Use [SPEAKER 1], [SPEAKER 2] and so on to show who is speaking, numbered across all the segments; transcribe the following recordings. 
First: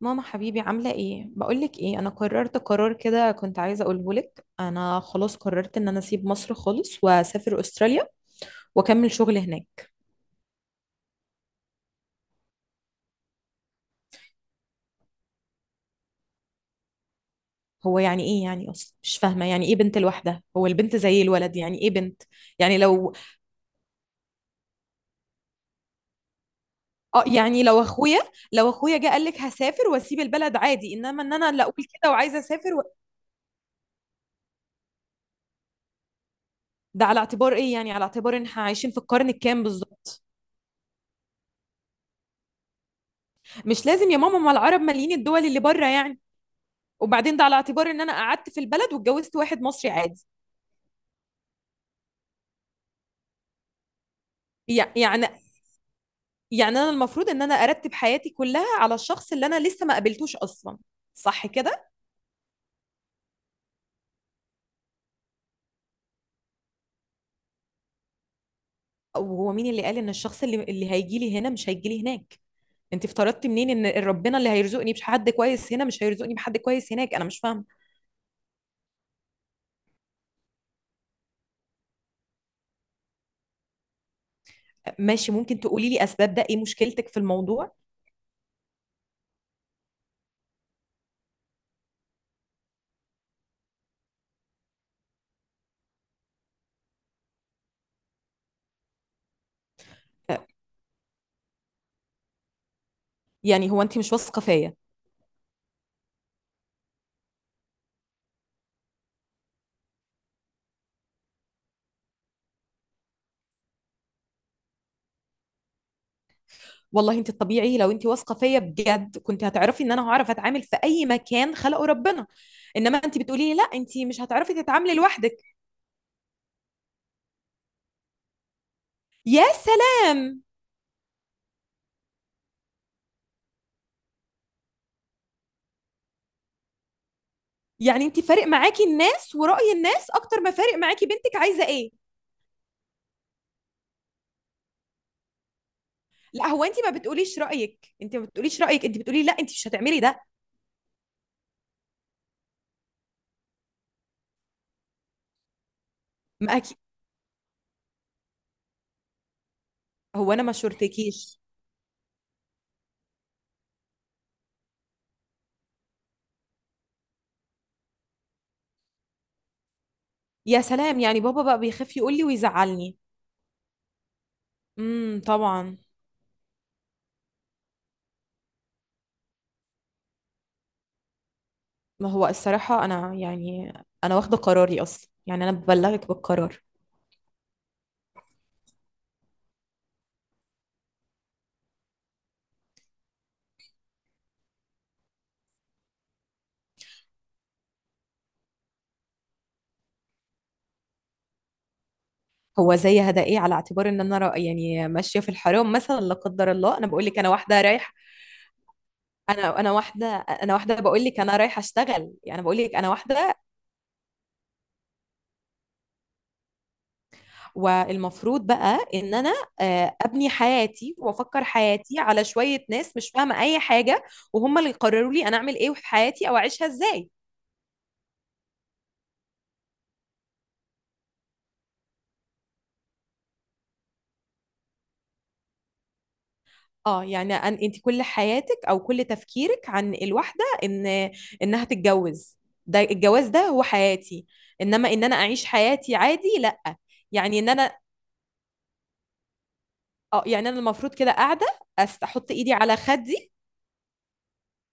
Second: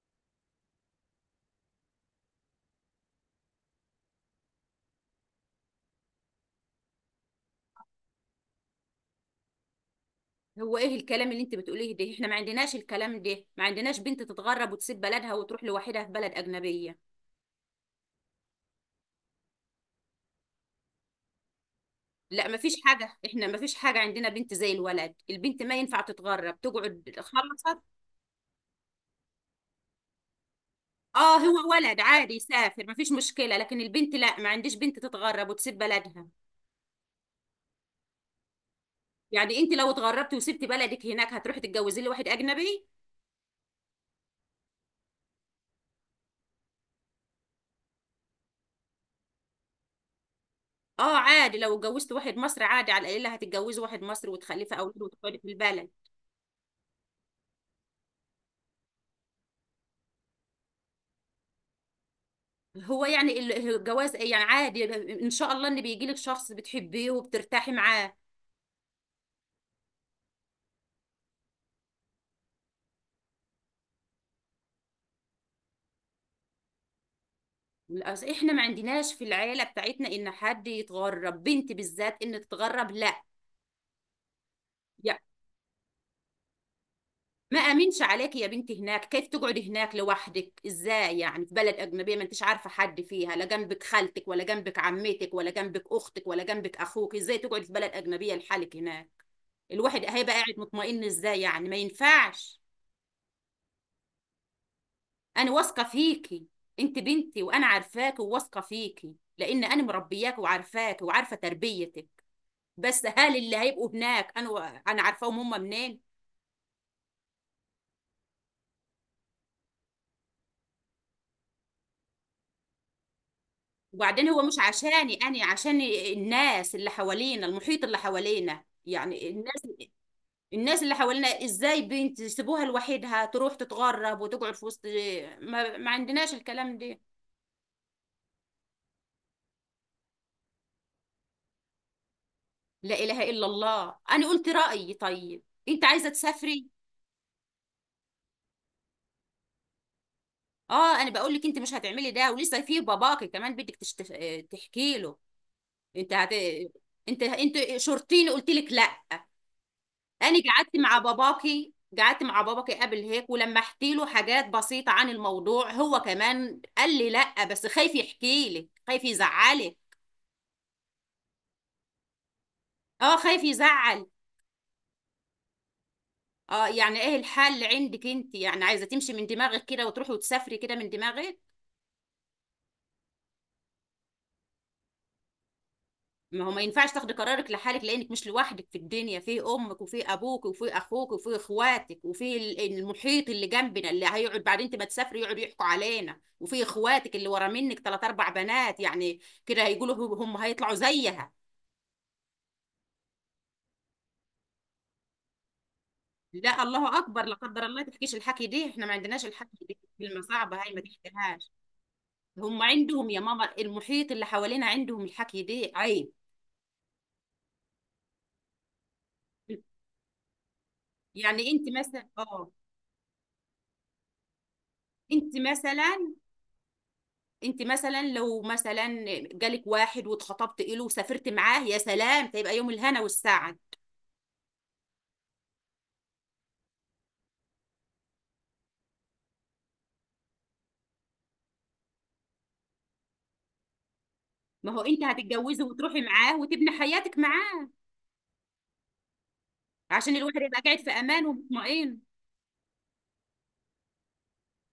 [SPEAKER 1] ماما حبيبي عاملة ايه؟ بقولك ايه، انا قررت قرار كده، كنت عايزة اقوله لك. انا خلاص قررت ان انا اسيب مصر خالص واسافر استراليا واكمل شغل هناك.
[SPEAKER 2] هو ايه الكلام اللي انت بتقوليه ده؟ احنا ما عندناش الكلام ده، ما عندناش بنت تتغرب وتسيب بلدها وتروح لوحدها في بلد اجنبيه.
[SPEAKER 1] هو يعني ايه يعني؟ اصلا مش فاهمة يعني ايه بنت لوحدها؟ هو البنت زي الولد. يعني ايه بنت؟
[SPEAKER 2] لا، ما فيش
[SPEAKER 1] يعني لو
[SPEAKER 2] حاجه، احنا ما فيش حاجه عندنا بنت زي الولد، البنت ما ينفع تتغرب تقعد،
[SPEAKER 1] اه يعني لو
[SPEAKER 2] خلصت.
[SPEAKER 1] اخويا لو اخويا جه قال لك هسافر واسيب البلد، عادي. انما ان
[SPEAKER 2] اه،
[SPEAKER 1] انا اللي
[SPEAKER 2] هو
[SPEAKER 1] اقول
[SPEAKER 2] ولد
[SPEAKER 1] كده
[SPEAKER 2] عادي
[SPEAKER 1] وعايزة اسافر
[SPEAKER 2] يسافر ما فيش مشكله، لكن البنت لا، ما عنديش بنت تتغرب وتسيب بلدها.
[SPEAKER 1] ده على اعتبار ايه؟ يعني على اعتبار ان احنا عايشين في القرن
[SPEAKER 2] يعني
[SPEAKER 1] الكام
[SPEAKER 2] انت لو
[SPEAKER 1] بالظبط؟
[SPEAKER 2] اتغربتي وسبتي بلدك هناك هتروحي تتجوزي لي واحد اجنبي؟
[SPEAKER 1] مش لازم يا ماما، ما العرب مالين الدول اللي بره يعني. وبعدين ده على اعتبار ان انا قعدت في البلد واتجوزت واحد مصري عادي.
[SPEAKER 2] اه عادي، لو اتجوزت واحد مصري عادي على القليله هتتجوزي واحد مصري وتخلفي
[SPEAKER 1] يع-
[SPEAKER 2] اولاد
[SPEAKER 1] يعني
[SPEAKER 2] وتقعدي في البلد.
[SPEAKER 1] يعني انا المفروض ان انا ارتب حياتي كلها على الشخص اللي انا لسه ما قابلتوش اصلا؟ صح كده؟
[SPEAKER 2] هو يعني الجواز يعني عادي. ان شاء الله ان بيجي لك شخص بتحبيه وبترتاحي معاه.
[SPEAKER 1] وهو مين اللي قال ان الشخص اللي هيجي لي هنا مش هيجي لي هناك؟ انت افترضتي منين ان ربنا اللي هيرزقني بحد كويس هنا مش هيرزقني بحد كويس هناك؟ انا مش فاهمه.
[SPEAKER 2] احنا ما عندناش في العيله بتاعتنا ان حد يتغرب، بنت بالذات ان تتغرب، لا. يعني
[SPEAKER 1] ماشي، ممكن تقولي لي اسباب؟ ده ايه مشكلتك في
[SPEAKER 2] ما
[SPEAKER 1] الموضوع؟
[SPEAKER 2] امنش عليك يا بنتي هناك، كيف تقعدي هناك لوحدك ازاي يعني في بلد اجنبيه ما انتش عارفه حد فيها، لا جنبك خالتك ولا جنبك عمتك ولا جنبك اختك ولا جنبك اخوك، ازاي تقعدي في بلد اجنبيه لحالك هناك؟ الواحد هيبقى قاعد مطمئن ازاي يعني؟ ما ينفعش.
[SPEAKER 1] يعني هو انت مش واثقه فيا؟
[SPEAKER 2] انا واثقه فيكي. انت بنتي وانا عارفاكي وواثقه فيكي لان انا مربياكي وعارفاكي وعارفه تربيتك. بس هل اللي هيبقوا هناك انا انا عارفاهم هم منين؟
[SPEAKER 1] والله انت الطبيعي لو انت واثقه فيا بجد كنت هتعرفي ان انا هعرف اتعامل في اي مكان خلقه ربنا. انما انت بتقولي لي لا انت مش
[SPEAKER 2] وبعدين هو مش
[SPEAKER 1] هتعرفي تتعاملي
[SPEAKER 2] عشاني
[SPEAKER 1] لوحدك.
[SPEAKER 2] انا، عشان الناس اللي حوالينا، المحيط اللي حوالينا يعني
[SPEAKER 1] يا
[SPEAKER 2] الناس.
[SPEAKER 1] سلام!
[SPEAKER 2] الناس اللي حوالينا ازاي بنت يسيبوها لوحدها تروح تتغرب وتقعد في وسط؟ ما عندناش الكلام ده.
[SPEAKER 1] يعني انت فارق معاكي الناس ورأي الناس اكتر ما فارق معاكي بنتك عايزه ايه؟
[SPEAKER 2] لا اله الا الله، انا قلت رايي، طيب. انت عايزه
[SPEAKER 1] لا، هو
[SPEAKER 2] تسافري.
[SPEAKER 1] انت ما بتقوليش رأيك، انت ما بتقوليش رأيك، انت بتقولي لا انت مش هتعملي ده.
[SPEAKER 2] اه، انا بقول لك انت مش هتعملي ده، ولسه في باباكي كمان بدك تحكي له. انت هت...
[SPEAKER 1] ما أكي...
[SPEAKER 2] انت شرطيني، قلت لك لا.
[SPEAKER 1] هو
[SPEAKER 2] انا
[SPEAKER 1] انا ما
[SPEAKER 2] قعدت مع
[SPEAKER 1] شورتكيش.
[SPEAKER 2] باباكي. قعدت مع باباكي قبل هيك، ولما احكي له حاجات بسيطة عن الموضوع هو كمان قال لي لا، بس خايف يحكي لك، خايف يزعلك.
[SPEAKER 1] يا سلام! يعني بابا بقى بيخاف يقول لي ويزعلني؟
[SPEAKER 2] اه خايف يزعل.
[SPEAKER 1] طبعا.
[SPEAKER 2] اه، يعني ايه الحل عندك انت؟ يعني عايزة تمشي من دماغك كده وتروحي وتسافري كده من دماغك؟
[SPEAKER 1] ما هو الصراحه انا يعني انا واخده قراري اصلا، يعني انا ببلغك
[SPEAKER 2] ما هو ما
[SPEAKER 1] بالقرار.
[SPEAKER 2] ينفعش تاخدي قرارك لحالك، لانك مش لوحدك في الدنيا، في امك وفي ابوك وفي اخوك وفي اخواتك، وفي المحيط اللي جنبنا اللي هيقعد بعد انت ما تسافري يقعدوا يحكوا علينا، وفي اخواتك اللي ورا منك 3 4 بنات يعني. كده هيقولوا هم هيطلعوا زيها.
[SPEAKER 1] هو زي هدايا، على اعتبار ان انا يعني ماشيه في الحرام مثلا، لا قدر
[SPEAKER 2] لا،
[SPEAKER 1] الله. انا
[SPEAKER 2] الله
[SPEAKER 1] بقول لك
[SPEAKER 2] اكبر،
[SPEAKER 1] انا
[SPEAKER 2] لا
[SPEAKER 1] واحده
[SPEAKER 2] قدر الله ما
[SPEAKER 1] رايح.
[SPEAKER 2] تحكيش الحكي دي، احنا ما عندناش الحكي
[SPEAKER 1] انا
[SPEAKER 2] دي،
[SPEAKER 1] واحده،
[SPEAKER 2] كلمه
[SPEAKER 1] انا
[SPEAKER 2] صعبه هاي ما
[SPEAKER 1] واحده بقول لك، انا
[SPEAKER 2] تحكيهاش.
[SPEAKER 1] رايحه اشتغل، يعني بقول
[SPEAKER 2] هم
[SPEAKER 1] لك انا
[SPEAKER 2] عندهم يا
[SPEAKER 1] واحده.
[SPEAKER 2] ماما، المحيط اللي حوالينا عندهم الحكي دي عيب.
[SPEAKER 1] والمفروض بقى ان انا، ابني حياتي وافكر
[SPEAKER 2] يعني انت
[SPEAKER 1] حياتي
[SPEAKER 2] مثلا
[SPEAKER 1] على
[SPEAKER 2] اه.
[SPEAKER 1] شويه ناس مش فاهمه اي حاجه، وهم اللي يقرروا لي
[SPEAKER 2] انت
[SPEAKER 1] انا اعمل ايه في
[SPEAKER 2] مثلا.
[SPEAKER 1] حياتي او اعيشها ازاي؟
[SPEAKER 2] انت مثلا لو مثلا جالك واحد واتخطبت له وسافرت معاه، يا سلام، هيبقى يوم الهنا والسعد.
[SPEAKER 1] اه يعني انت كل حياتك او كل تفكيرك عن الواحده ان انها تتجوز؟ ده الجواز ده هو حياتي؟
[SPEAKER 2] ما هو
[SPEAKER 1] انما
[SPEAKER 2] انت
[SPEAKER 1] ان انا اعيش
[SPEAKER 2] هتتجوزي
[SPEAKER 1] حياتي
[SPEAKER 2] وتروحي
[SPEAKER 1] عادي،
[SPEAKER 2] معاه وتبني
[SPEAKER 1] لا.
[SPEAKER 2] حياتك
[SPEAKER 1] يعني ان
[SPEAKER 2] معاه.
[SPEAKER 1] انا،
[SPEAKER 2] عشان
[SPEAKER 1] اه
[SPEAKER 2] الواحد
[SPEAKER 1] يعني انا
[SPEAKER 2] يبقى قاعد في
[SPEAKER 1] المفروض كده
[SPEAKER 2] امان
[SPEAKER 1] قاعده،
[SPEAKER 2] ومطمئن.
[SPEAKER 1] احط ايدي على خدي.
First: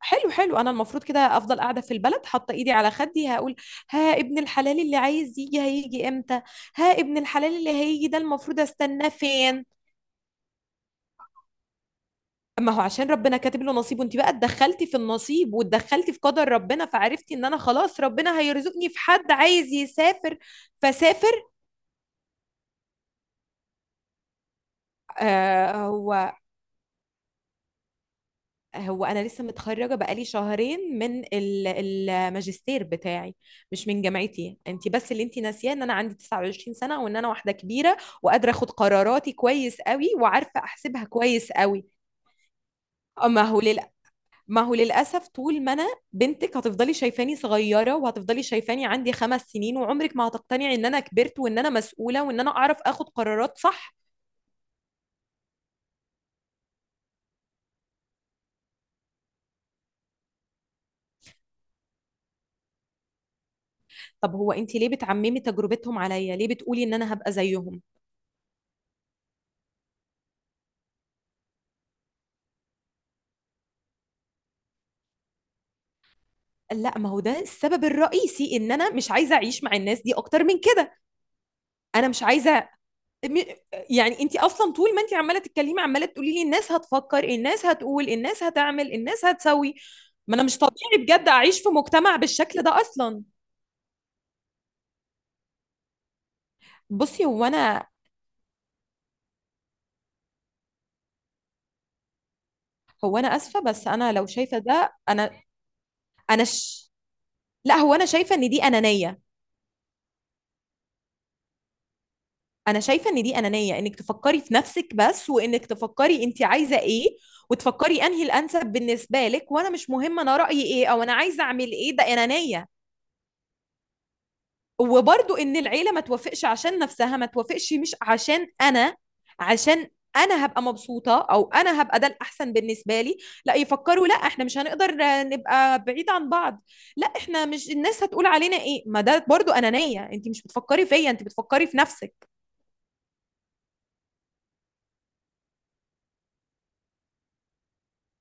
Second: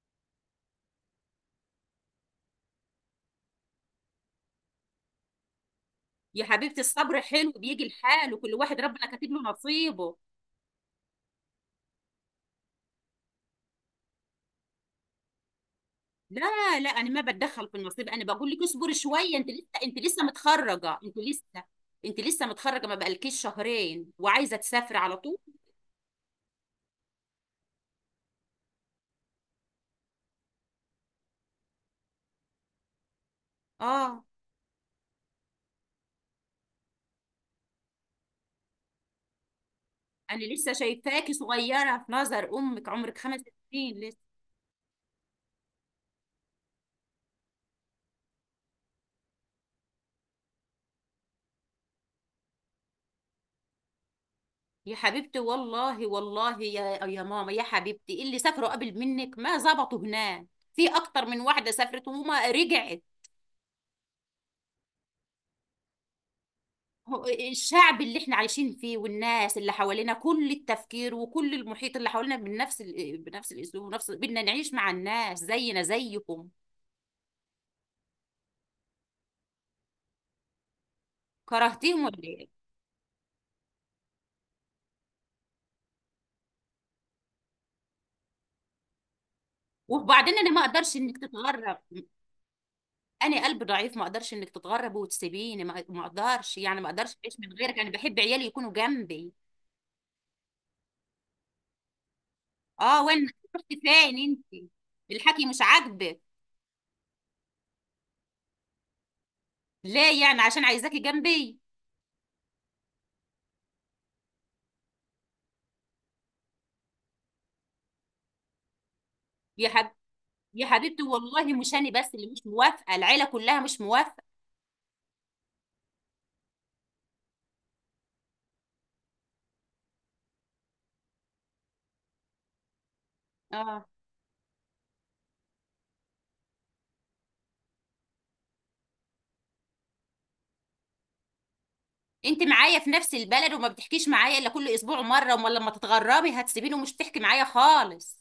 [SPEAKER 1] حلو حلو، انا المفروض كده افضل قاعده في البلد حاطه ايدي على خدي، هقول ها ابن الحلال اللي عايز يجي هيجي امتى؟
[SPEAKER 2] يا حبيبتي
[SPEAKER 1] ها ابن
[SPEAKER 2] الصبر حلو،
[SPEAKER 1] الحلال اللي
[SPEAKER 2] بيجي
[SPEAKER 1] هيجي ده
[SPEAKER 2] الحال، وكل
[SPEAKER 1] المفروض
[SPEAKER 2] واحد ربنا
[SPEAKER 1] استناه
[SPEAKER 2] كاتب له
[SPEAKER 1] فين؟
[SPEAKER 2] نصيبه.
[SPEAKER 1] ما هو عشان ربنا كاتب له نصيب، وانت بقى اتدخلتي في النصيب واتدخلتي في قدر
[SPEAKER 2] لا
[SPEAKER 1] ربنا
[SPEAKER 2] لا، انا ما
[SPEAKER 1] فعرفتي ان انا
[SPEAKER 2] بتدخل في
[SPEAKER 1] خلاص
[SPEAKER 2] النصيب، انا
[SPEAKER 1] ربنا
[SPEAKER 2] بقول لك
[SPEAKER 1] هيرزقني
[SPEAKER 2] اصبري
[SPEAKER 1] في حد
[SPEAKER 2] شويه، انت لسه
[SPEAKER 1] عايز
[SPEAKER 2] انت لسه
[SPEAKER 1] يسافر
[SPEAKER 2] متخرجه،
[SPEAKER 1] فسافر.
[SPEAKER 2] انت لسه متخرجه، ما بقالكيش شهرين وعايزه تسافري على طول.
[SPEAKER 1] آه هو هو انا لسه متخرجه بقالي شهرين من الماجستير بتاعي مش من
[SPEAKER 2] اه،
[SPEAKER 1] جامعتي. انت بس اللي انت ناسياه ان انا عندي 29 سنه وان انا واحده كبيره وقادره اخد قراراتي كويس قوي
[SPEAKER 2] انا
[SPEAKER 1] وعارفه
[SPEAKER 2] لسه
[SPEAKER 1] احسبها
[SPEAKER 2] شايفاكي
[SPEAKER 1] كويس قوي.
[SPEAKER 2] صغيره، في نظر امك عمرك خمس
[SPEAKER 1] اما هو للاسف،
[SPEAKER 2] سنين لسه.
[SPEAKER 1] ما هو للأسف، طول ما أنا بنتك هتفضلي شايفاني صغيرة وهتفضلي شايفاني عندي 5 سنين، وعمرك ما هتقتنعي إن أنا كبرت وإن أنا مسؤولة وإن أنا أعرف آخد قرارات صح.
[SPEAKER 2] يا حبيبتي، والله والله يا ماما يا حبيبتي، اللي سافروا قبل منك ما ظبطوا هناك. في اكتر من واحده سافرت وما رجعت.
[SPEAKER 1] طب هو أنت ليه بتعممي تجربتهم عليا؟ ليه بتقولي إن أنا
[SPEAKER 2] هو
[SPEAKER 1] هبقى زيهم؟
[SPEAKER 2] الشعب اللي احنا عايشين فيه والناس اللي حوالينا، كل التفكير وكل المحيط اللي حوالينا بنفس بنفس الاسلوب، ونفس بدنا نعيش مع الناس زينا زيكم.
[SPEAKER 1] لا، ما هو ده السبب الرئيسي إن أنا مش عايزة أعيش مع الناس دي أكتر من كده.
[SPEAKER 2] كرهتيهم
[SPEAKER 1] أنا
[SPEAKER 2] ولا
[SPEAKER 1] مش
[SPEAKER 2] ايه؟
[SPEAKER 1] عايزة، م- يعني أنت أصلا طول ما أنت عمالة تتكلمي عمالة تقولي لي الناس هتفكر، الناس هتقول، الناس هتعمل، الناس هتسوي. ما
[SPEAKER 2] وبعدين
[SPEAKER 1] أنا
[SPEAKER 2] انا
[SPEAKER 1] مش
[SPEAKER 2] ما
[SPEAKER 1] طبيعي
[SPEAKER 2] اقدرش انك
[SPEAKER 1] بجد أعيش في
[SPEAKER 2] تتغرب.
[SPEAKER 1] مجتمع بالشكل ده أصلا.
[SPEAKER 2] انا قلب ضعيف، ما اقدرش انك تتغربي وتسيبيني، ما اقدرش يعني، ما اقدرش
[SPEAKER 1] بصي،
[SPEAKER 2] اعيش
[SPEAKER 1] هو
[SPEAKER 2] من غيرك،
[SPEAKER 1] انا
[SPEAKER 2] انا بحب عيالي يكونوا جنبي. اه
[SPEAKER 1] هو
[SPEAKER 2] وين؟
[SPEAKER 1] انا اسفه،
[SPEAKER 2] رحت
[SPEAKER 1] بس انا
[SPEAKER 2] فين
[SPEAKER 1] لو شايفه
[SPEAKER 2] انت؟
[SPEAKER 1] ده،
[SPEAKER 2] الحكي مش عاجبك؟
[SPEAKER 1] انا ش... لا، هو انا شايفه ان دي انانيه.
[SPEAKER 2] ليه يعني؟ عشان عايزاكي جنبي.
[SPEAKER 1] انا شايفه ان دي انانيه، انك تفكري في نفسك بس، وانك تفكري انت عايزه ايه وتفكري انهي الانسب بالنسبه لك،
[SPEAKER 2] يا
[SPEAKER 1] وانا مش
[SPEAKER 2] حب...
[SPEAKER 1] مهم انا رايي
[SPEAKER 2] يا
[SPEAKER 1] ايه
[SPEAKER 2] حبيبتي،
[SPEAKER 1] او انا عايزه
[SPEAKER 2] والله
[SPEAKER 1] اعمل
[SPEAKER 2] مش انا
[SPEAKER 1] ايه. ده
[SPEAKER 2] بس اللي مش
[SPEAKER 1] انانيه.
[SPEAKER 2] موافقه، العيله كلها مش موافقه.
[SPEAKER 1] وبرضو ان العيله ما توافقش عشان نفسها ما توافقش، مش عشان انا، عشان انا هبقى مبسوطه او انا هبقى ده الاحسن بالنسبه لي. لا،
[SPEAKER 2] اه،
[SPEAKER 1] يفكروا لا احنا مش هنقدر نبقى بعيد عن بعض. لا، احنا مش الناس هتقول علينا ايه. ما ده برضو انانيه، انت مش بتفكري فيا، انت بتفكري في نفسك.
[SPEAKER 2] انت معايا في نفس البلد وما بتحكيش معايا الا كل اسبوع مره، امال لما تتغربي هتسيبيني ومش تحكي معايا خالص.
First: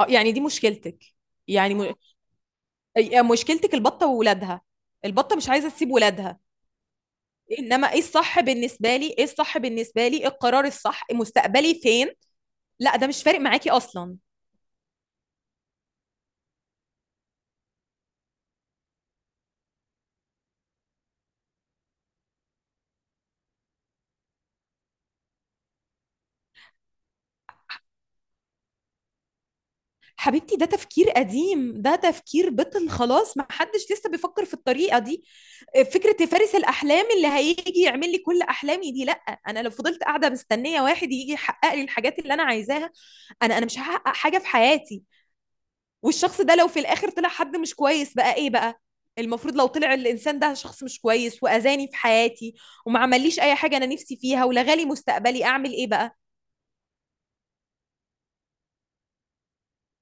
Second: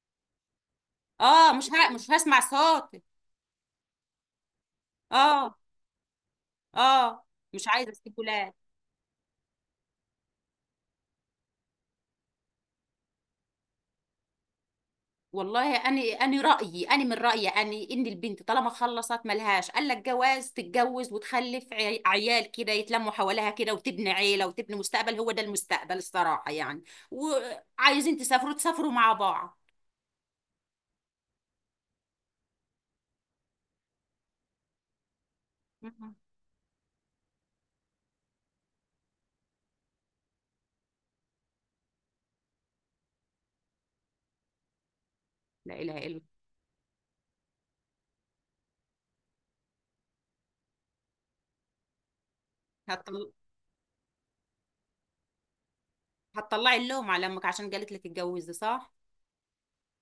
[SPEAKER 1] يعني دي مشكلتك؟
[SPEAKER 2] اه،
[SPEAKER 1] يعني م...
[SPEAKER 2] مش هسمع صوتك.
[SPEAKER 1] مشكلتك البطه وولادها، البطه مش
[SPEAKER 2] اه
[SPEAKER 1] عايزه تسيب ولادها.
[SPEAKER 2] اه، مش عايزه
[SPEAKER 1] انما ايه
[SPEAKER 2] اسيبه،
[SPEAKER 1] الصح
[SPEAKER 2] لا.
[SPEAKER 1] بالنسبه لي، ايه الصح بالنسبه لي، إيه القرار الصح، مستقبلي فين؟ لا ده مش فارق معاكي اصلا.
[SPEAKER 2] والله انا رايي، انا من رايي انا، ان البنت طالما خلصت، ملهاش قال لك جواز، تتجوز وتخلف عيال كده يتلموا حواليها كده، وتبني عيله وتبني مستقبل، هو ده المستقبل الصراحه يعني. وعايزين تسافروا تسافروا مع بعض.
[SPEAKER 1] حبيبتي، ده تفكير قديم، ده تفكير بطل خلاص، ما حدش لسه بيفكر في الطريقة دي.
[SPEAKER 2] مهم.
[SPEAKER 1] فكرة فارس الأحلام اللي هيجي يعمل لي كل أحلامي دي، لأ. أنا لو فضلت قاعدة مستنية واحد يجي يحقق لي الحاجات اللي أنا عايزاها، أنا مش هحقق حاجة في حياتي.
[SPEAKER 2] لا اله الا الله.
[SPEAKER 1] والشخص ده لو في الآخر طلع حد مش كويس، بقى إيه بقى؟ المفروض لو طلع الانسان ده شخص مش كويس واذاني في حياتي وما
[SPEAKER 2] هتطل...
[SPEAKER 1] عمليش اي حاجه انا نفسي فيها ولغالي مستقبلي، اعمل ايه بقى؟
[SPEAKER 2] هتطلعي اللوم على امك عشان قالت لك اتجوزي، صح؟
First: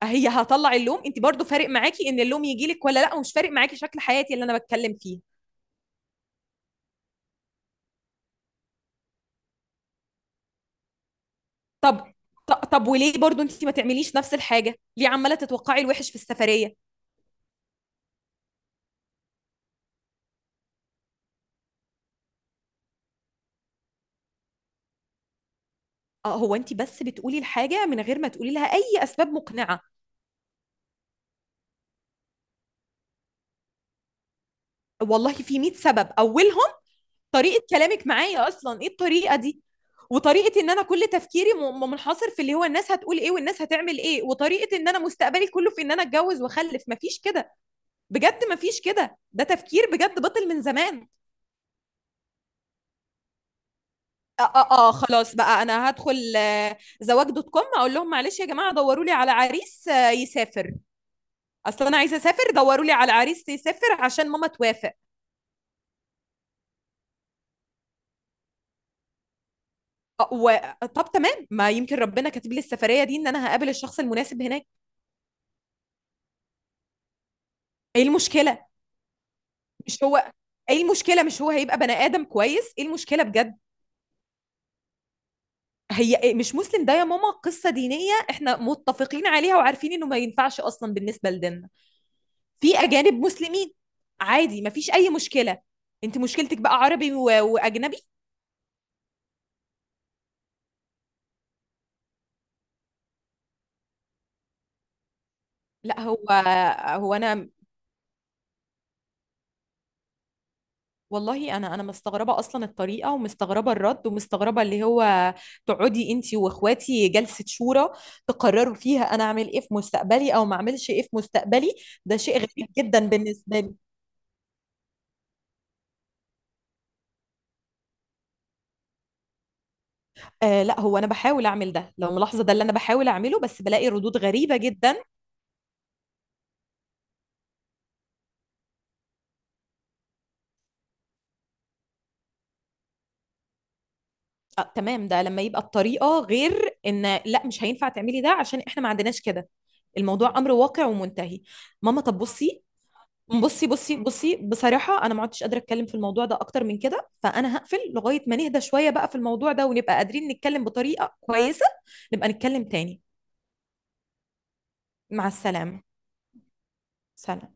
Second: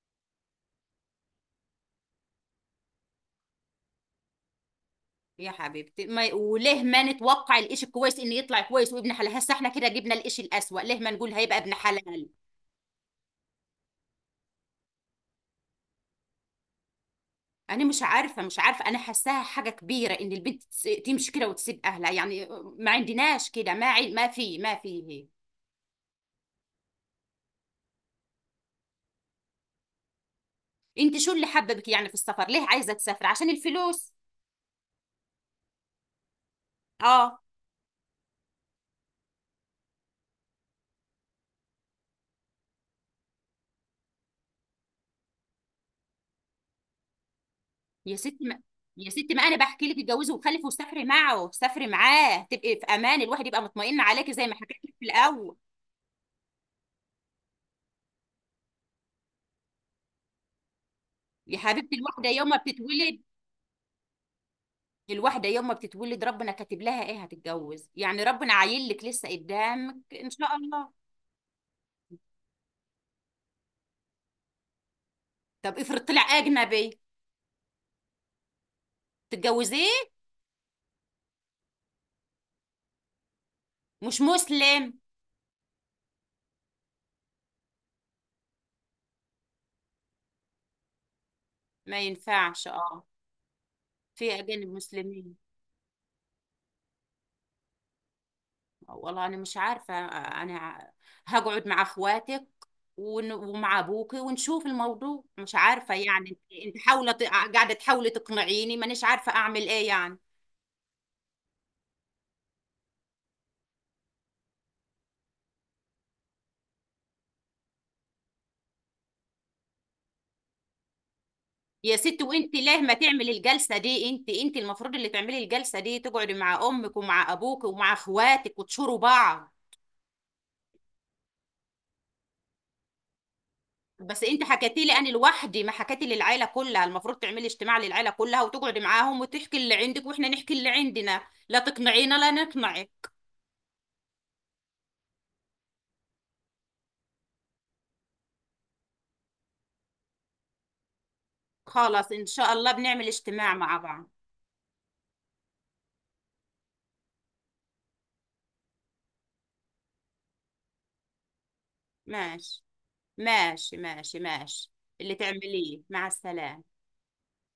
[SPEAKER 1] هي هطلع اللوم؟ انت برضو فارق معاكي ان اللوم يجي لك ولا لا، ومش فارق معاكي شكل حياتي اللي انا بتكلم فيه.
[SPEAKER 2] يا حبيبتي ما... وليه ما نتوقع الإشي الكويس ان يطلع كويس وابن حلال؟ هسه احنا كده جبنا الإشي الأسوأ، ليه ما نقول هيبقى ابن
[SPEAKER 1] طب
[SPEAKER 2] حلال؟
[SPEAKER 1] طب وليه برضو انت ما تعمليش نفس الحاجه؟ ليه عماله تتوقعي الوحش في السفريه؟
[SPEAKER 2] انا مش عارفه مش عارفه، انا حاساها حاجه كبيره ان البنت تمشي كده وتسيب اهلها يعني. ما عندناش كده، ما في ما في هيك.
[SPEAKER 1] اه هو انت بس بتقولي الحاجه من غير ما تقولي لها اي اسباب مقنعه.
[SPEAKER 2] انت شو اللي حببك يعني في السفر؟ ليه عايزه تسافر؟ عشان الفلوس؟
[SPEAKER 1] والله في 100 سبب، اولهم
[SPEAKER 2] اه.
[SPEAKER 1] طريقه كلامك معايا اصلا، ايه الطريقه دي؟ وطريقه ان انا كل تفكيري منحصر في اللي هو الناس هتقول ايه والناس هتعمل ايه، وطريقه ان انا مستقبلي كله في ان انا اتجوز واخلف. مفيش كده،
[SPEAKER 2] يا ستي
[SPEAKER 1] بجد
[SPEAKER 2] ما...
[SPEAKER 1] مفيش
[SPEAKER 2] يا
[SPEAKER 1] كده،
[SPEAKER 2] ستي ما
[SPEAKER 1] ده
[SPEAKER 2] انا بحكي
[SPEAKER 1] تفكير
[SPEAKER 2] لك
[SPEAKER 1] بجد
[SPEAKER 2] اتجوزي
[SPEAKER 1] بطل من
[SPEAKER 2] وخلفي وسافري،
[SPEAKER 1] زمان.
[SPEAKER 2] معه سافري معاه تبقي في امان، الواحد يبقى مطمئن عليكي زي ما حكيت لك في
[SPEAKER 1] خلاص
[SPEAKER 2] الاول.
[SPEAKER 1] بقى، انا هدخل زواج.com اقول لهم معلش يا جماعه دوروا لي على عريس يسافر،
[SPEAKER 2] يا
[SPEAKER 1] اصل
[SPEAKER 2] حبيبتي
[SPEAKER 1] انا عايزه اسافر، دوروا لي على عريس يسافر عشان ماما توافق.
[SPEAKER 2] الواحده يوم ما بتتولد ربنا كاتب لها ايه هتتجوز يعني، ربنا عايل لك لسه قدامك
[SPEAKER 1] آه،
[SPEAKER 2] ان شاء
[SPEAKER 1] و...
[SPEAKER 2] الله.
[SPEAKER 1] طب تمام، ما يمكن ربنا كاتب لي السفريه دي ان انا هقابل الشخص المناسب هناك.
[SPEAKER 2] طب افرض طلع اجنبي.
[SPEAKER 1] ايه المشكله؟
[SPEAKER 2] تتجوزيه.
[SPEAKER 1] مش هو، ايه المشكله؟ مش هو هيبقى بني ادم كويس؟ ايه المشكله بجد؟
[SPEAKER 2] مش مسلم.
[SPEAKER 1] هي مش مسلم؟ ده يا ماما قصة دينية احنا متفقين عليها وعارفين انه ما ينفعش اصلا بالنسبة لديننا.
[SPEAKER 2] ما ينفعش
[SPEAKER 1] في
[SPEAKER 2] اه.
[SPEAKER 1] اجانب مسلمين
[SPEAKER 2] في
[SPEAKER 1] عادي،
[SPEAKER 2] اجانب
[SPEAKER 1] ما فيش اي
[SPEAKER 2] مسلمين.
[SPEAKER 1] مشكلة. انت مشكلتك بقى عربي واجنبي.
[SPEAKER 2] والله انا مش عارفه، انا هقعد مع اخواتك ومع ابوكي ونشوف الموضوع، مش عارفه
[SPEAKER 1] لا هو،
[SPEAKER 2] يعني انت. انت
[SPEAKER 1] هو انا
[SPEAKER 2] قاعده تحاولي تقنعيني، مانيش عارفه اعمل ايه يعني.
[SPEAKER 1] والله انا مستغربه اصلا الطريقه، ومستغربه الرد، ومستغربه اللي هو تقعدي انت واخواتي جلسه شورى تقرروا فيها انا اعمل ايه في مستقبلي او ما اعملش ايه في مستقبلي.
[SPEAKER 2] يا
[SPEAKER 1] ده
[SPEAKER 2] ست،
[SPEAKER 1] شيء
[SPEAKER 2] وانت
[SPEAKER 1] غريب
[SPEAKER 2] ليه ما
[SPEAKER 1] جدا
[SPEAKER 2] تعمل
[SPEAKER 1] بالنسبه لي.
[SPEAKER 2] الجلسه دي؟ انت المفروض اللي تعملي الجلسه دي، تقعدي مع امك ومع ابوك ومع اخواتك وتشوروا بعض.
[SPEAKER 1] آه، لا هو انا بحاول اعمل ده، لو ملاحظه ده اللي انا بحاول اعمله، بس بلاقي ردود
[SPEAKER 2] بس انت
[SPEAKER 1] غريبه
[SPEAKER 2] حكيتي لي
[SPEAKER 1] جدا.
[SPEAKER 2] انا لوحدي، ما حكيتي للعيله كلها، المفروض تعملي اجتماع للعيله كلها وتقعدي معاهم وتحكي اللي عندك واحنا نحكي اللي عندنا، لا تقنعينا لا نقنعك.
[SPEAKER 1] آه تمام، ده لما يبقى الطريقه غير ان لا مش هينفع تعملي ده عشان احنا ما عندناش كده. الموضوع امر واقع ومنتهي. ماما،
[SPEAKER 2] خلاص،
[SPEAKER 1] طب
[SPEAKER 2] ان شاء
[SPEAKER 1] بصي،
[SPEAKER 2] الله بنعمل اجتماع
[SPEAKER 1] بصي
[SPEAKER 2] مع
[SPEAKER 1] بصي
[SPEAKER 2] بعض.
[SPEAKER 1] بصي، بصراحه انا ما عدتش قادره اتكلم في الموضوع ده اكتر من كده، فانا هقفل لغايه ما نهدى شويه بقى في الموضوع ده ونبقى قادرين نتكلم بطريقه كويسه. نبقى
[SPEAKER 2] ماشي،
[SPEAKER 1] نتكلم تاني.
[SPEAKER 2] ماشي، ماشي، ماشي، اللي
[SPEAKER 1] مع
[SPEAKER 2] تعمليه
[SPEAKER 1] السلامه.
[SPEAKER 2] مع السلامه.
[SPEAKER 1] سلام.